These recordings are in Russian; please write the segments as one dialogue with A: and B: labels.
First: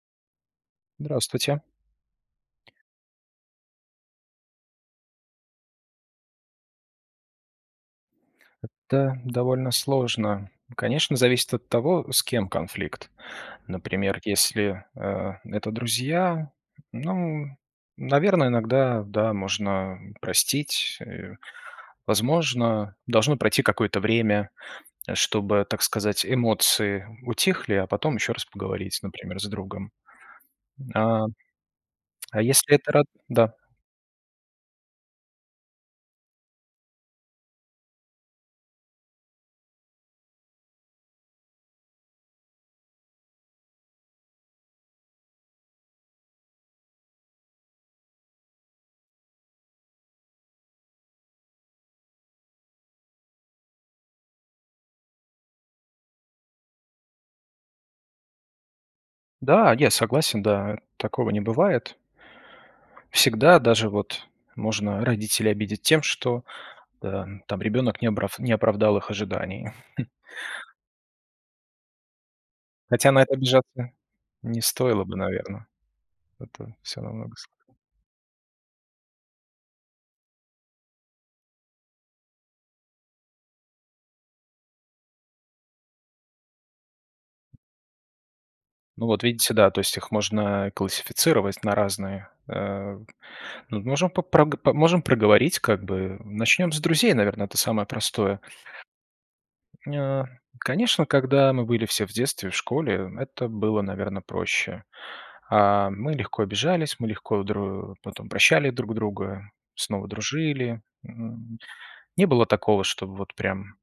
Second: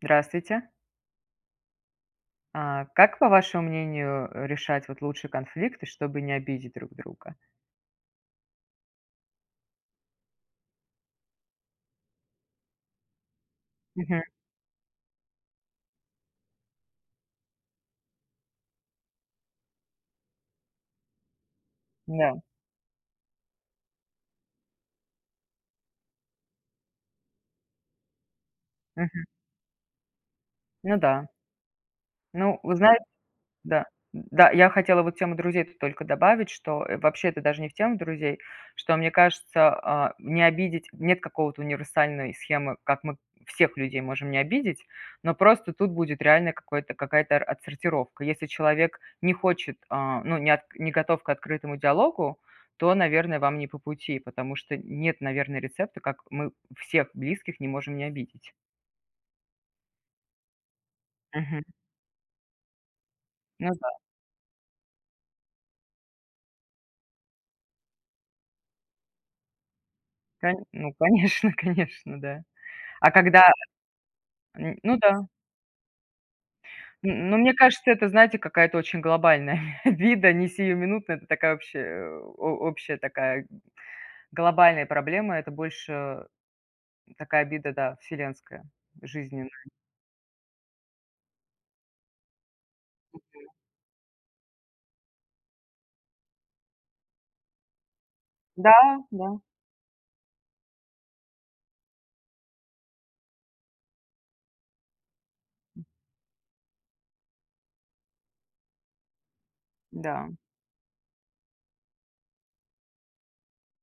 A: Здравствуйте.
B: Здравствуйте.
A: А, как, по вашему мнению, решать вот лучше конфликты, чтобы не обидеть друг друга?
B: Это довольно сложно. Конечно, зависит от того, с кем конфликт. Например,
A: Мгм.
B: если, э, это друзья, ну, наверно, иногда, да, можно простить. И,
A: Да.
B: возможно, должно пройти какое-то время, чтобы, так сказать, эмоции утихли, а потом ещё раз поговорить,
A: Мгм.
B: например, с другом.
A: Ну
B: А,
A: да.
B: а
A: Ну,
B: если
A: вы
B: это
A: знаете
B: род Да?
A: да, да, я хотела вот тему друзей тут только добавить, что, э, вообще это даже не в тему друзей, что мне кажется, а, не обидеть- нет какого-то универсальной схемы, как мы всех людей можем не обидеть. Но просто тут будет реальное какое-то какая-то отсортировка. Если человек не хочет, а, ну, не от не готов к открытому диалогу, то, наверное, вам не по пути, потому что нет, наверное, рецепта, как мы всех близких не можем не обидеть.
B: Да, я согласен, да, такого не
A: Мгм.
B: бывает. Всегда
A: Ну
B: даже
A: да.
B: вот можно родителей обидеть тем, что, да, там ребёнок не обрав не оправдал их ожиданий.
A: Кон ну, конечно, конечно, да. А
B: Хотя на это
A: когда
B: обижаться не
A: м, ну
B: стоило бы,
A: да.
B: наверно. Это всё
A: Н
B: намного
A: ну, мне
B: сл
A: кажется, это, знаете, какая-то очень глобальная обида, не сиюминутная. Это такая общая, э, о общая такая глобальная проблема. Это больше такая обида, да, вселенская,
B: Ну, вот
A: жизненная.
B: видите, да, то есть их можно, э, классифицировать на разные э
A: Мгм.
B: Ну, вот можем по прог можем проговорить как бы. Начнём с друзей, наверно, это самое простое.
A: Да, да.
B: М, ня конечно, когда мы были все в детстве, в школе, это было, наверно, проще. А, мы легко обижались, мы легко дру потом прощали друг друга, снова
A: Да.
B: дружили. М, не было такого, чтобы вот прям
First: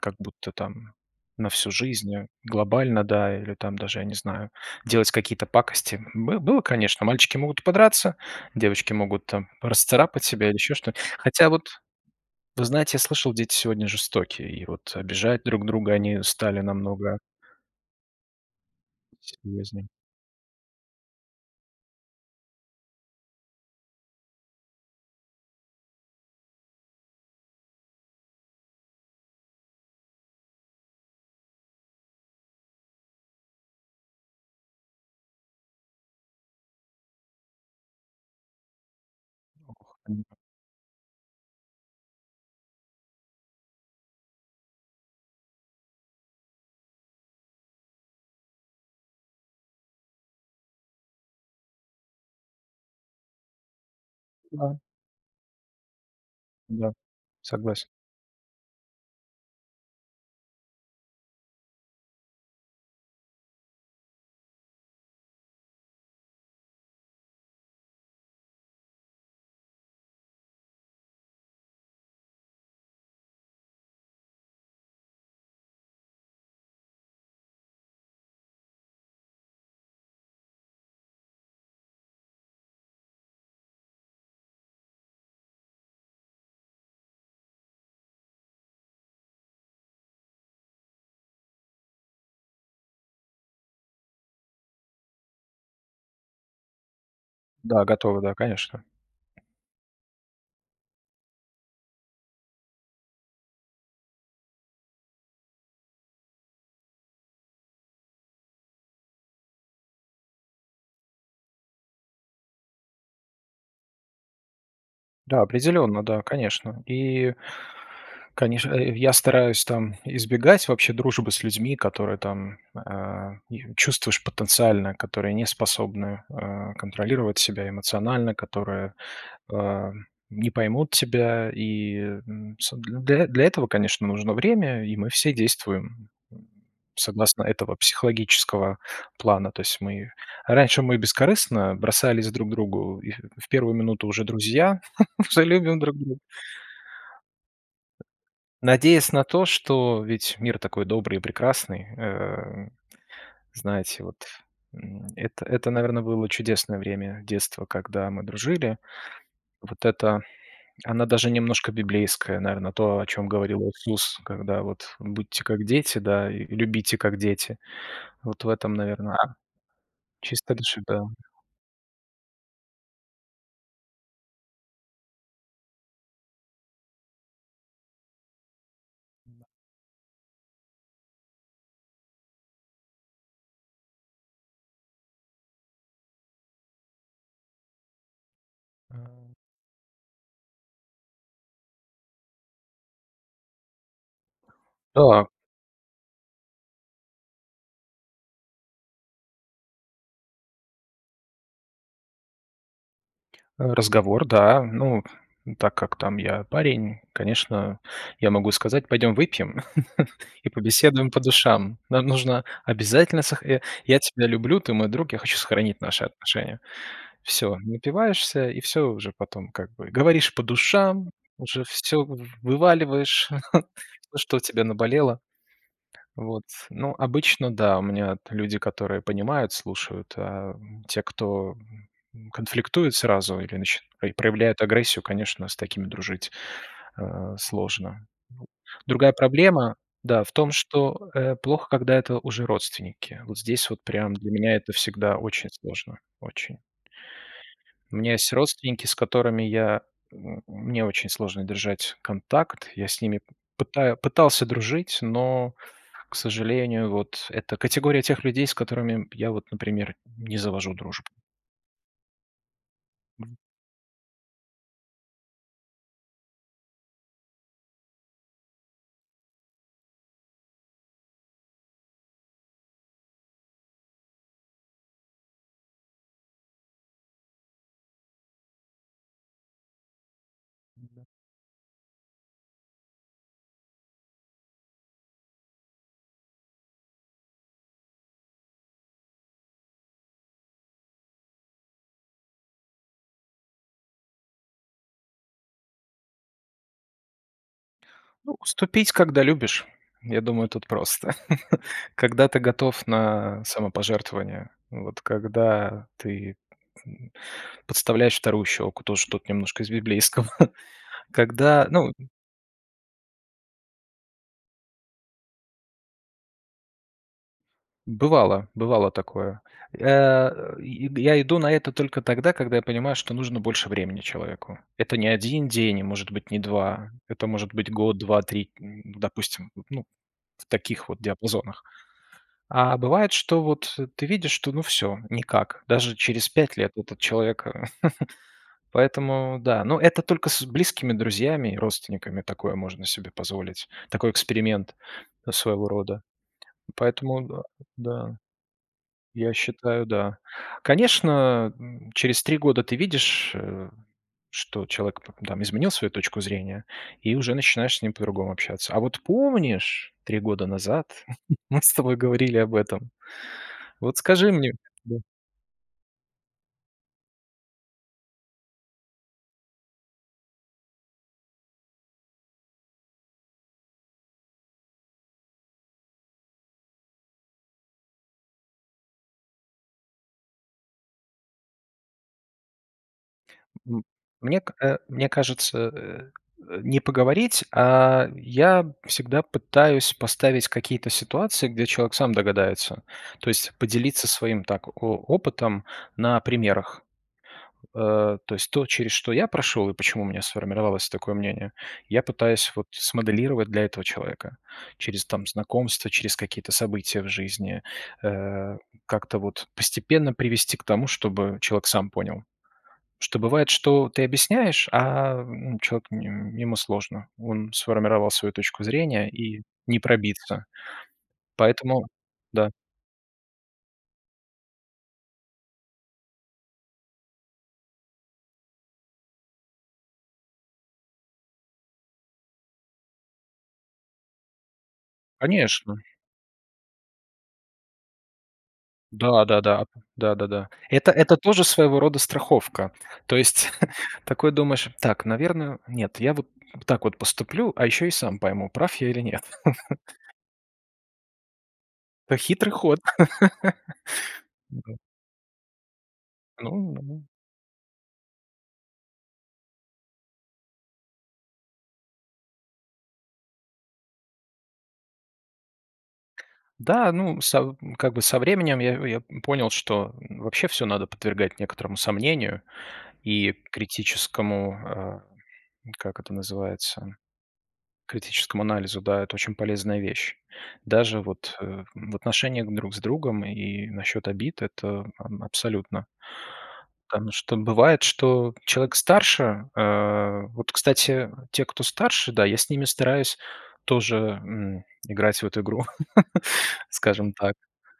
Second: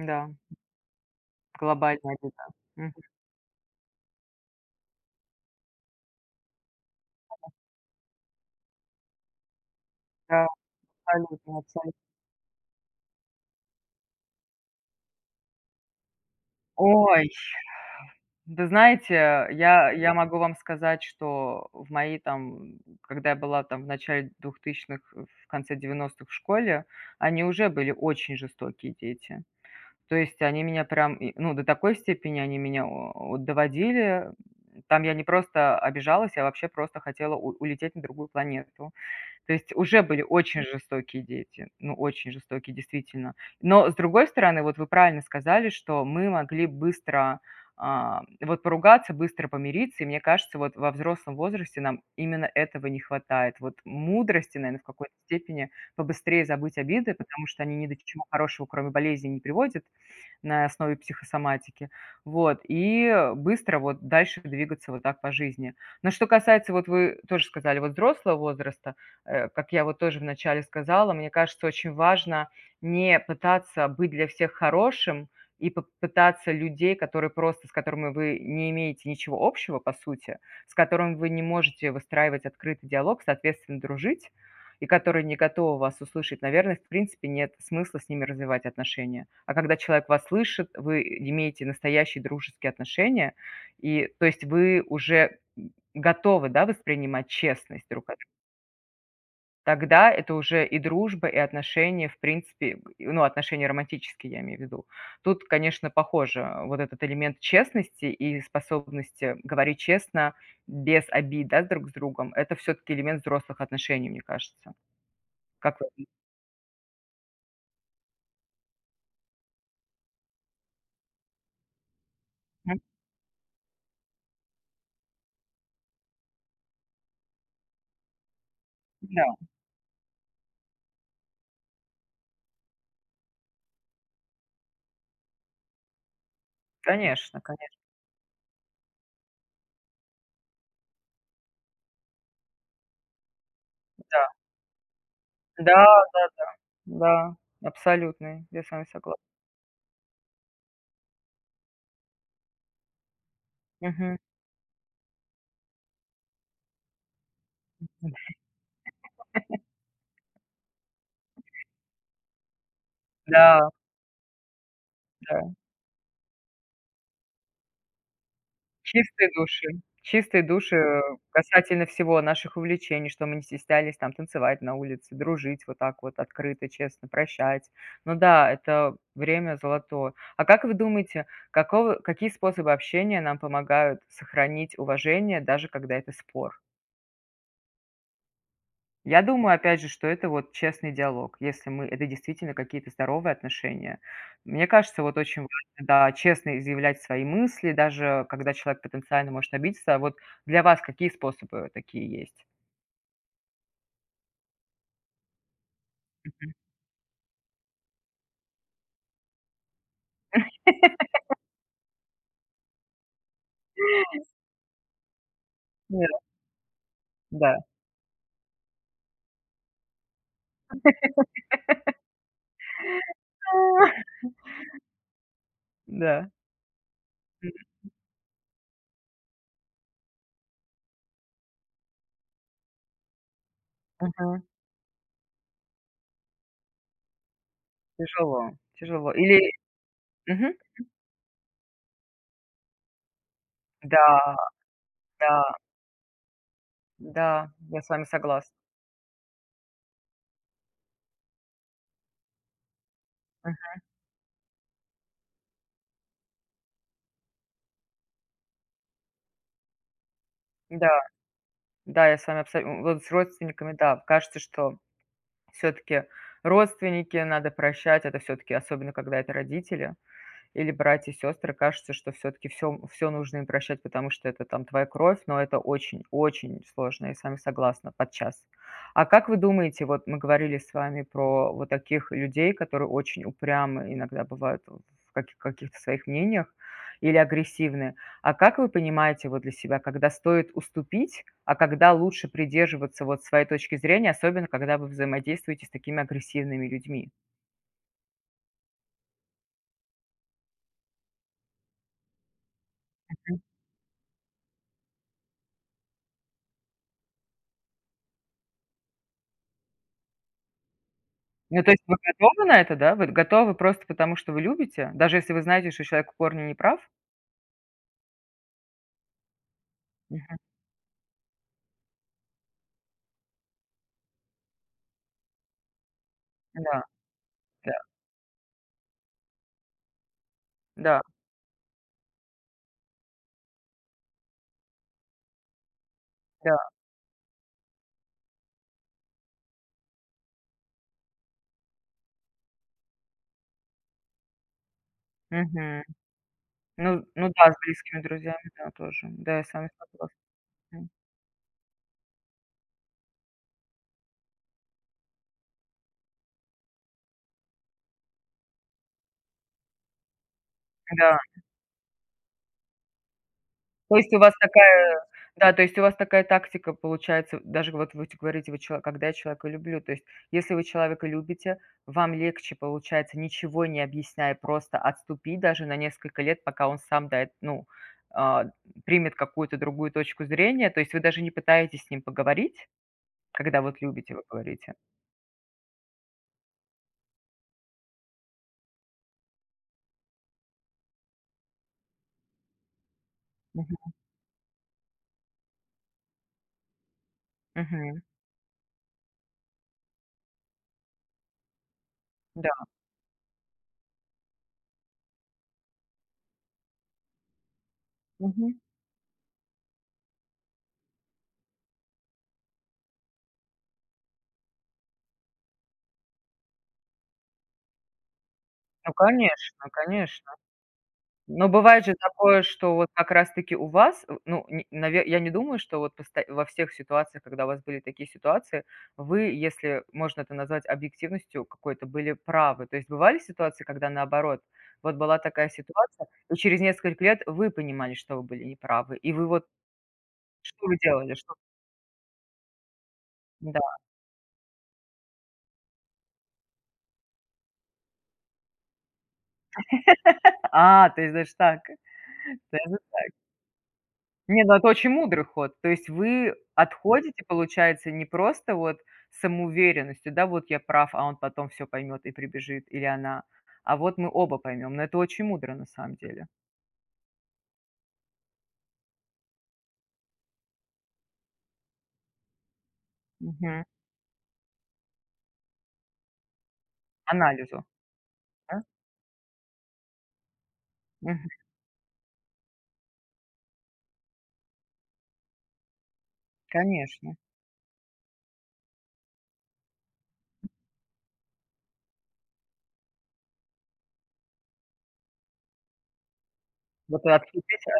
B: как будто там на всю жизнь,
A: Глобальная
B: э,
A: беда, мгм.
B: глобально, да, или там даже, я не знаю, делать какие-то пакости. Бы было, конечно. Мальчики могут подраться, девочки могут там расцарапать
A: Да.
B: себя или ещё что. Хотя
A: Абсолютно,
B: вот,
A: абсолют
B: вы знаете, я слышал, дети сегодня жестокие, и вот обижать друг друга они стали намного
A: Ой. Вы знаете,
B: серьёзнее.
A: я я могу вам сказать, что в мои там когда я была там в начале 2000-х, в конце 90-х в школе, они уже были очень жестокие дети. То есть, они меня прям, ну, до такой степени они меня о о доводили. Там я не просто обижалась, я вообще просто хотела у улететь на другую планету. То есть, уже были
B: [unintelligible]
A: очень жестокие дети. Ну, очень жестокие, действительно. Но с другой стороны, вот, вы правильно сказали, что мы могли быстро, а, вот поругаться, быстро помириться, и мне кажется, вот во взрослом возрасте нам именно этого не хватает. Вот мудрости,
B: Да.
A: наверно, в какой-то степени побыстрее забыть
B: Да,
A: обиды, потому что они ни
B: согласен.
A: до чего хорошего, кроме болезней, не приводят на основе психосоматики. Вот и быстро вот дальше двигаться вот так по жизни. Но, что касается, вот вы тоже сказали, вот взрослого возраста. Э, как я вот тоже в начале сказала, мне кажется, очень важно не пытаться быть для всех хорошим. И поп пытаться людей, которые просто, с которыми вы не имеете ничего общего по сути, с которыми вы не можете выстраивать открытый диалог, соответственно, дружить, и которые не готовы вас услышать, наверно, в принципе нет смысла с ними развивать отношения. А когда человек вас слышит, вы имеете настоящие дружеские отношения, и то есть, вы уже готовы, да, воспринимать честность
B: Да,
A: друг
B: готовы. Да, конечно, ко
A: Тогда это уже и дружба, и отношения, в принципе, ну, отношения романтические, я имею в виду. Тут, конечно, похоже вот этот элемент честности и способности говорить честно без обид, да, с друг с другом- это всё-таки элемент взрослых отношений, мне кажется.
B: Да,
A: Как в
B: определённо,
A: этом
B: да, конечно. И конечно, э, я стараюсь там избегать вообще дружбы с людьми, которые там,
A: Мгм.
B: э, и чувствуешь потенциально, которые не способны, э, контролировать себя эмоционально, которые,
A: Да.
B: э, не поймут тебя. И, м, с для для этого, конечно, нужно время, и мы все действуем
A: Конечно,
B: согласно
A: конечно.
B: этого психологического плана. То есть мы, раньше мы бескорыстно бросались друг к другу, и в 1 минуту уже
A: Да.
B: друзья, все
A: Да,
B: любим друг дру
A: да-да. Да, абсолютный, я с вами
B: надеясь
A: согла
B: на то, что ведь мир такой добрый и прекрасный. Эм, знаете,
A: Мгм.
B: вот, м, это это, наверно, было чудесное время детства, когда мы дружили. Вот эта, она даже немножко библейская, наверно, то, о чём говорил
A: Да.
B: Иисус, когда вот будьте
A: Да.
B: как дети, да, и любите как дети. Вот в этом, наверно,
A: Чистые души чистые
B: чистой
A: души,
B: души, да.
A: э, касательно всего: наших увлечений, что мы не стеснялись там танцевать на улице, дружить вот так вот открыто, честно, прощать. Ну да, это
B: М-да.
A: время золотое. А как вы думаете, какого какие способы общения нам помогают сохранить уважение, даже когда это спор? Я
B: А.
A: думаю, опять же, что это вот честный диалог, если мы это действительно какие-то здоровые отношения. Мне кажется, вот
B: Так.
A: очень важно, да, честно изъявлять свои мысли, даже когда человек потенциально может обидеться. А вот для вас какие способы такие есть?
B: Разговор, да. Ну, так как там я
A: Мгм.
B: парень, конечно, я могу сказать: "Пойдём выпьем и побеседуем по душам". Нам нужно обязательно сох "Я тебя люблю, ты мой друг, я хочу сохранить наши
A: Да.
B: отношения". Всё,
A: Да.
B: напиваешься и всё уже потом, как бы, говоришь по душам, уже всё вываливаешь, всё, что у тебя наболело.
A: Да.
B: Вот, ну, обычно,
A: Мгм,
B: да, у
A: м.
B: меня люди, которые понимают, слушают, а те, кто конфликтует сразу или нач
A: Мгм.
B: проявляют агрессию, конечно, с такими дружить, а, сложно.
A: Тяжело тяжело
B: Другая
A: или
B: проблема, да, в
A: мгм,
B: том,
A: м.
B: что, э, плохо, когда это уже родственники. Вот здесь вот
A: Да
B: прям для меня это всегда
A: да.
B: очень сложно, очень.
A: Да, я с
B: У
A: вами
B: меня есть
A: согласна.
B: родственники, с которыми я мне очень сложно держать контакт. Я с ними
A: Мгм.
B: пытаюсь пытался дружить, но, к сожалению, вот это категория тех людей, с которыми я, вот, например, не завожу
A: Да,
B: дружбу.
A: да, я с вами абсо вот с
B: Мгм.
A: родственниками, да. Кажется, что всё-таки родственников надо прощать. Это всё-таки, особенно когда это родители или братья, сёстры. Кажется, что всё-таки всё всё нужно им прощать, потому что это, там, твоя кровь, но это очень очень сложно, я с вами согласна, подчас. А как вы думаете, вот мы говорили с вами
B: М-да.
A: про вот таких людей, которые очень упрямы иногда бывают в каких каких-то своих мнениях или агрессивны? А как вы понимаете, вот, для себя, когда стоит уступить, а когда лучше придерживаться вот своей точки зрения, особенно когда вы взаимодействуете с такими агрессивными людьми?
B: Ну, уступить, когда любишь. Я думаю, тут просто. Когда ты готов
A: Мгм.
B: на самопожертвование, вот, когда ты, подставляешь вторую щеку, тоже что-то немножко из библейского,
A: Ну,
B: когда,
A: то есть,
B: ну
A: вы готовы на это, да? Вы готовы просто потому, что вы любите? Даже если вы знаете, что человек в корне неправ?
B: Бывало, бывало такое.
A: Мгм.
B: Э, я иду на это только тогда, когда я понимаю, что нужно больше времени человеку. Это не 1 день и, может быть, не
A: Да
B: 2. Это может быть
A: да.
B: год, 2, 3, допустим, ну, в таких вот
A: Да.
B: диапазонах. А бывает, что вот ты видишь, что, ну всё, никак. Даже через 5
A: Да.
B: лет этот человек поэтому да. Но это только с близкими друзьями, родственниками такое можно себе позволить, такой эксперимент своего
A: Мгм.
B: рода.
A: Ну,
B: Поэтому
A: ну
B: д
A: да, с близкими
B: да,
A: друзьями да тоже.
B: я
A: Да, я с вами
B: считаю, да.
A: согласна, м.
B: Конечно, через 3 года ты видишь, что человек, там, изменил свою точку зрения, и уже начинаешь с ним по-другому общаться. А вот помнишь, 3 года назад
A: Да.
B: мы с тобой говорили об этом?
A: То
B: Вот
A: есть у
B: скажи
A: вас
B: мне да.
A: такая да, то есть у вас такая тактика получается, даже вот вы, ть говорите: "Вы чё, когда я человека люблю". То есть, если вы человека любите, вам легче получается, ничего не объясняя, просто отступить даже на несколько лет, пока он сам, да, эт ну, а, примет какую-то другую точку зрения. То есть вы даже не пытаетесь с ним поговорить, когда вот любите, вы
B: Мне,
A: говорите?
B: э, мне кажется, э, не поговорить, а я всегда пытаюсь поставить какие-то ситуации, где человек сам догадается. То есть
A: Мгм.
B: поделиться своим, так, о опытом на примерах.
A: Мгм.
B: Э, то есть то, через что я прошёл и почему у меня сформировалось такое мнение, я пытаюсь
A: Да.
B: вот смоделировать для этого человека через, там, знакомства, через какие-то события в жизни.
A: Мгм.
B: Э, как-то вот постепенно привести к тому, чтобы человек сам понял. Что бывает, что ты объясняешь, а, ну, человек ему сложно. Он сформировал свою точку
A: Ну
B: зрения, и
A: конечно,
B: не
A: конечно.
B: пробиться.
A: Но бывает
B: Поэтому
A: же такое,
B: да.
A: что вот как раз таки у вас, ну, н я не думаю, что вот вот просто во всех ситуациях, когда у вас были такие ситуации, вы, если можно это назвать объективностью какой-то, были правы. То есть бывали ситуации, когда наоборот, вот была такая
B: Конечно.
A: ситуация, и через несколько лет вы понимали, что вы были не правы, и вы, вот
B: Да-да-да, да-да-да.
A: что вы
B: Это
A: делали,
B: это
A: что
B: тоже своего рода страховка. То есть
A: Да.
B: такой думаешь: "Так, наверно, нет, я вот так вот поступлю, а ещё и сам пойму, прав я или нет".
A: А, то есть даже так,
B: Хитрый
A: даже
B: ход,
A: так. Нет, ну, это
B: да.
A: очень мудрый ход. То есть, вы
B: [unintelligible]
A: отходите, получается, не просто вот самоуверенностью, да, вот я прав, а он потом всё поймет и прибежит, или она, а вот мы оба поймём. Но это очень мудро, на самом деле.
B: Да, ну са как бы со временем я я понял, что вообще всё надо подвергать некоторому сомнению и
A: Мгм.
B: критическому а, как это называется,
A: Анализу,
B: критическому
A: да?
B: анализу, да, это очень полезная вещь. Даже
A: Мгм.
B: вот в отношениях друг с другом и насчёт обид это абсолютно. Потому
A: Конечно.
B: что бывает, что человек старше, э, вот, кстати, те, кто старше, да, я с ними стараюсь тоже, м, играть в эту игру,
A: Вот и
B: скажем так.
A: отступите?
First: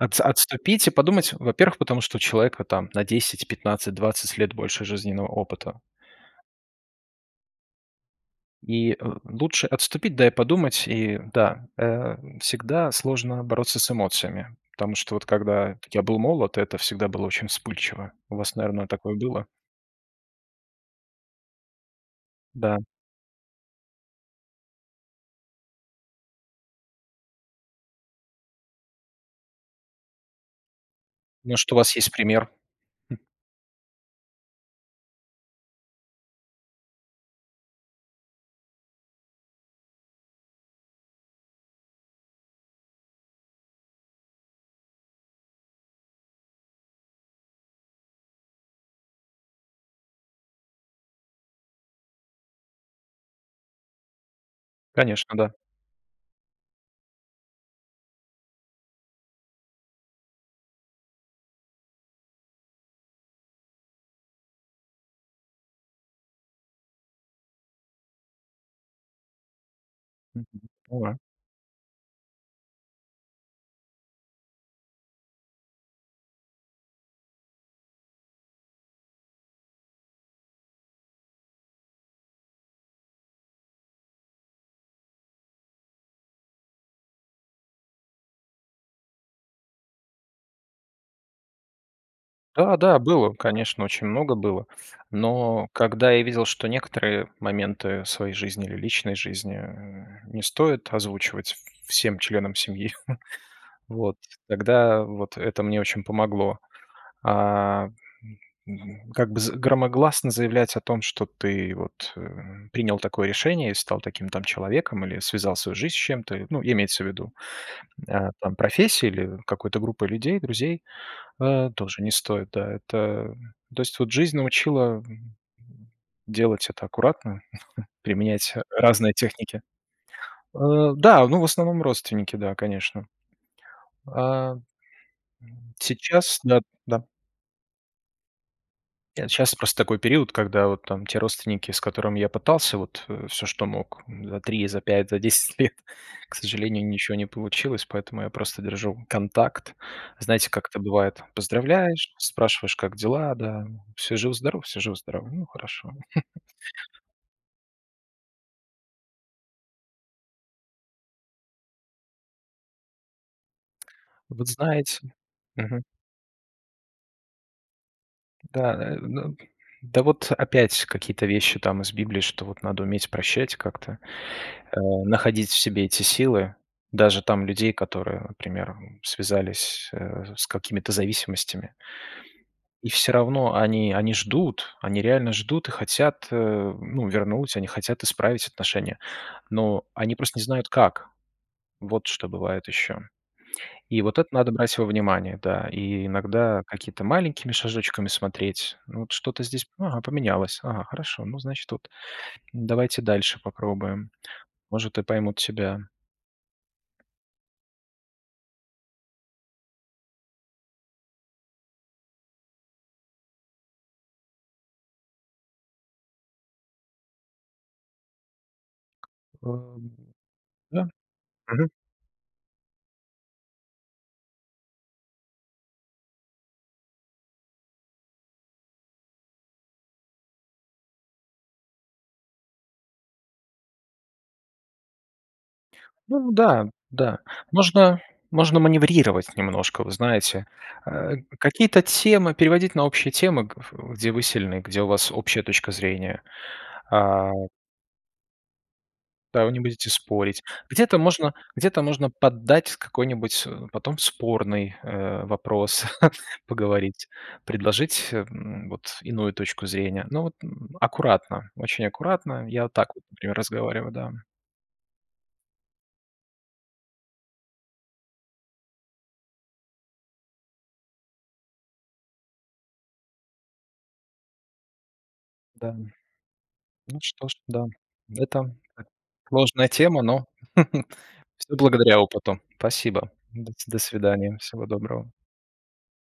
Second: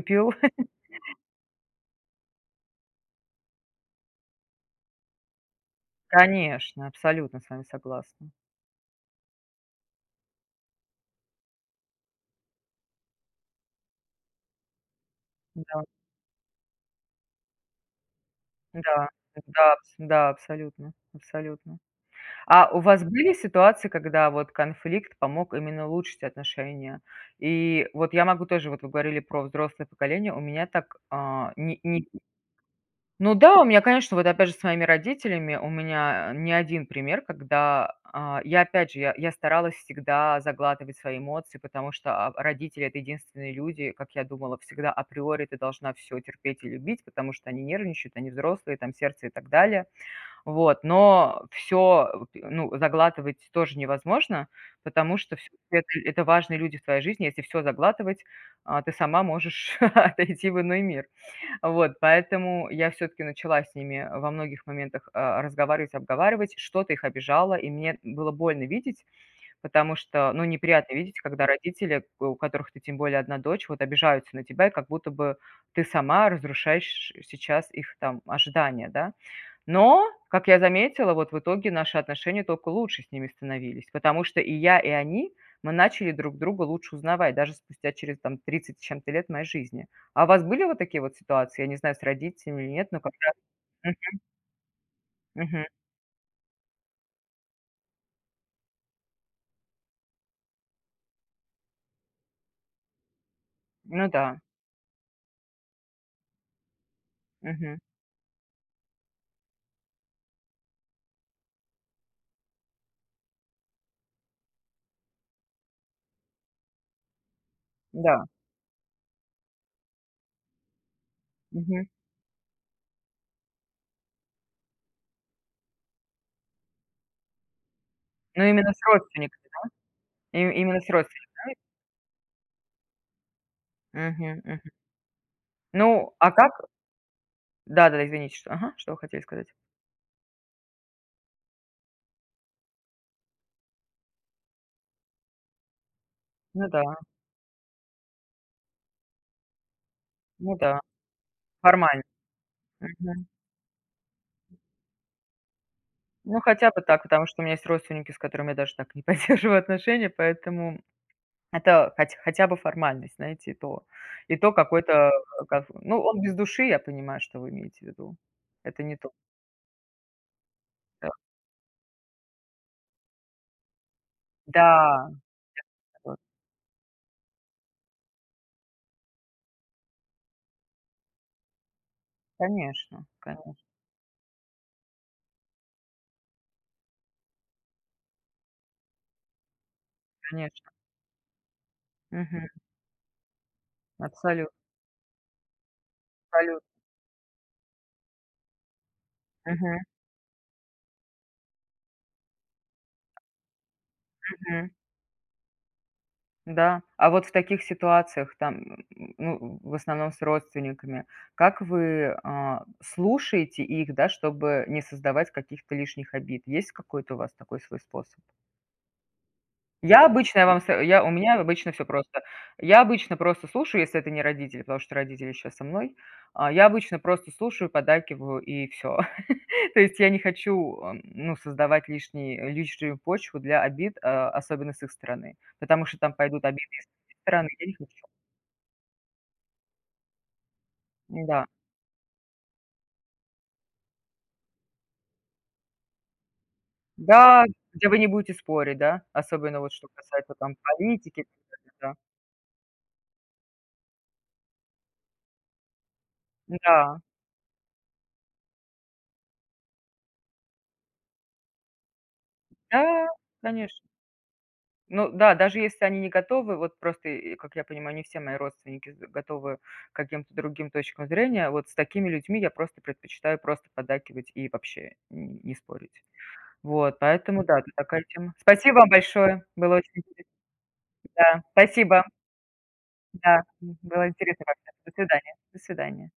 B: Отс отступить и подумать, во-первых, потому что у человека там на 10-15-20 лет больше жизненного опыта.
A: Конечно, абсолютно с вами согласна.
B: И, э, лучше отступить, да и подумать. И да, э, всегда сложно бороться с эмоциями, потому что вот когда
A: М-да.
B: я был молод, это всегда было очень вспыльчиво. У вас, наверно,
A: М-да,
B: такое было.
A: да, да, с абсолютно абсолютно. А
B: Да.
A: у вас были ситуации когда вот конфликт помог именно улучшить отношения и Я могу тоже вот, вы говорили про взрослое поколение. У меня так, а,
B: Может, у
A: ни
B: вас
A: ни
B: есть пример? М.
A: Но да, у меня конечно вот опять же с момим родителями у меня не 1 пример, когда, а, я опять же, я старалась всегда заглатывать свои эмоции, потому что, а, родители это единственные люди, как я думала всегда априори ты должна всё терпеть и любить, потому что они нервничают. Они взрослые там сердце и так далее. Вот но всё, ну заглатывать тоже невозможно, потому что
B: Конечно,
A: вс
B: да.
A: это это важные люди в твоей жизни. Если всё заглатывать, а, ты сама можешь отойти в иной мир. Вот поэтому я всё-таки начала с ними во многих моментах, а, разговарить, обговаривать. Что-то их обижало и мне было больно видеть, потому что ну неприятно
B: [unintelligible]
A: видеть, когда родители, у которых ты тем более одна дочь вот обижаются на тебя, и как будто бы ты сама разрушаешь сейчас их там ожидания, да. Но как я заметила вот в итоге наши отношения тока лучше с ними становились. Потому что и я и они- мы начали друг друга лучше узнавать, даже спустя через там 30 с чет-то лет моей жизни. А у вас были вот такие вот ситуации, я не знаю с родителями или
B: Да,
A: нет,
B: да,
A: но когда
B: было, конечно,
A: Мгм.
B: очень много было.
A: Мгм.
B: Но когда я видел, что некоторые моменты своей жизни или личной жизни не стоит озвучивать всем членам семьи,
A: Ну
B: вот,
A: да.
B: тогда вот это мне очень помогло.
A: Мгм.
B: А как бы громогласно заявлять о том, что ты вот принял такое решение и стал таким там человеком или связал свою жизнь с чем-то, ну, имеется в виду,
A: Да.
B: а там, профессии или какой-то группы людей, друзей, а
A: Мгм.
B: тоже не стоит, да. Это, ну то есть вот жизнь научила. Делать это аккуратно,
A: Но
B: применять
A: именно с
B: разные
A: родственниками,
B: техники.
A: да? Им именно с
B: Э, да, ну, в
A: родственниками, да?
B: основном родственники, да, конечно.
A: Мгм,
B: А,
A: мгм.
B: м,
A: Ну, а
B: сейчас да,
A: как?
B: да.
A: Да-да-да, извините, ага, что вы хотели сказать?
B: Щас просто такой период, когда вот там те родственники, с которыми я пытался вот всё что мог за 3, за 5, за 10 лет, к
A: Ну
B: сожалению,
A: да.
B: ничего не получилось, поэтому я просто держу контакт. Знаете,
A: Ну
B: как это
A: да.
B: бывает?
A: Формально.
B: Поздравляешь, спрашиваешь, как
A: Мгм.
B: дела, да? Всё жив-здоров, всё жив-здоров. Ну, хорошо.
A: Ну, хотя бы так, потому что у меня есть родственники, с которыми я даже так не поддерживаю отношения, поэтому это хотя хотя бы формальность, знаете, и то, и
B: Вот
A: то, какой-то
B: знаете
A: кав
B: мгм.
A: ну, он без души, я понимаю, что вы имеете в виду.
B: Да,
A: Это
B: э,
A: не то.
B: ну да, вот опять
A: Да.
B: какие-то вещи там из Библии, что вот надо уметь прощать, как-то,
A: Да,
B: э,
A: я
B: находить в себе эти
A: согласна.
B: силы. Даже там людей, которые, например, связались с какими-то зависимостями. И
A: Конечно
B: всё равно
A: конечно.
B: они, они ждут. Они реально ждут и хотят, ну, вернуть, они хотят исправить отношения. Но они просто не знают,
A: Конечно.
B: как. Вот что
A: Мгм.
B: бывает ещё. И вот это
A: Абсолютно.
B: надо брать во внимание, да. И
A: Абсолютно.
B: иногда какими-то маленькими шажочками смотреть. Вот что-то здесь,
A: Мгм.
B: ага, поменялось. Ага, хорошо, ну, значит, вот давайте дальше попробуем.
A: Мгм.
B: Может, и поймут тебя.
A: Да, а вот в таких ситуациях, там, ну, в основном с родственниками, как вы, а, слушаете их, да, чтобы не создавать каких-то лишних обид? Есть какой-то у вас такой свой способ?
B: Эм,
A: Я обычно я вам сов
B: да,
A: у меня обычно
B: мгм.
A: всё просто. Я обычно просто слушаю, если это не родители, потому что родители щас со мной. А я обычно просто слушаю, поддакиваю, и всё. То есть, я не хочу, ну, создавать лишний лишнюю почву для обид, особенно с их стороны, потому что там
B: Ну
A: пойдут обиды
B: да,
A: и с их
B: да,
A: стороны. Я не
B: можно
A: хочу.
B: можно маневрировать немножко, вы знаете. Э,
A: М-да.
B: какие-то темы переводить на общие темы, э, в где вы сильны, где у вас общая точка зрения, а.
A: Да, где вы не будете спорить, да?
B: Да, вы
A: Особенно,
B: не
A: вот, что
B: будете
A: касается,
B: спорить.
A: там,
B: Где-то
A: политики,
B: можно
A: да да
B: где-то
A: да.
B: можно поддать какой-нибудь потом спорный, э, вопрос,
A: М-да.
B: поговорить. Предложить, м, вот, иную точку зрения. Но вот аккуратно, очень аккуратно. Я вот так,
A: Да,
B: например,
A: конечно.
B: разговариваю, да.
A: Ну да, даже если они не готовы, вот, просто и, как я понимаю, они все мои родственники готовы к каким-то другим точкам зрения, вот с такими людьми я просто предпочитаю просто поддакивать и вообще н не
B: Да,
A: спорить. Вот,
B: ну что ж,
A: поэтому да,
B: да.
A: это такая тема
B: Это
A: Спасибо вам большое,
B: сложная
A: было очень
B: тема, но
A: интересно. Да,
B: всё благодаря
A: спасибо.
B: опыту. Спасибо.
A: Да,
B: До
A: м,
B: до
A: было
B: свидания.
A: интересно
B: Всего
A: как-то. До
B: доброго.
A: свидания, до свидания.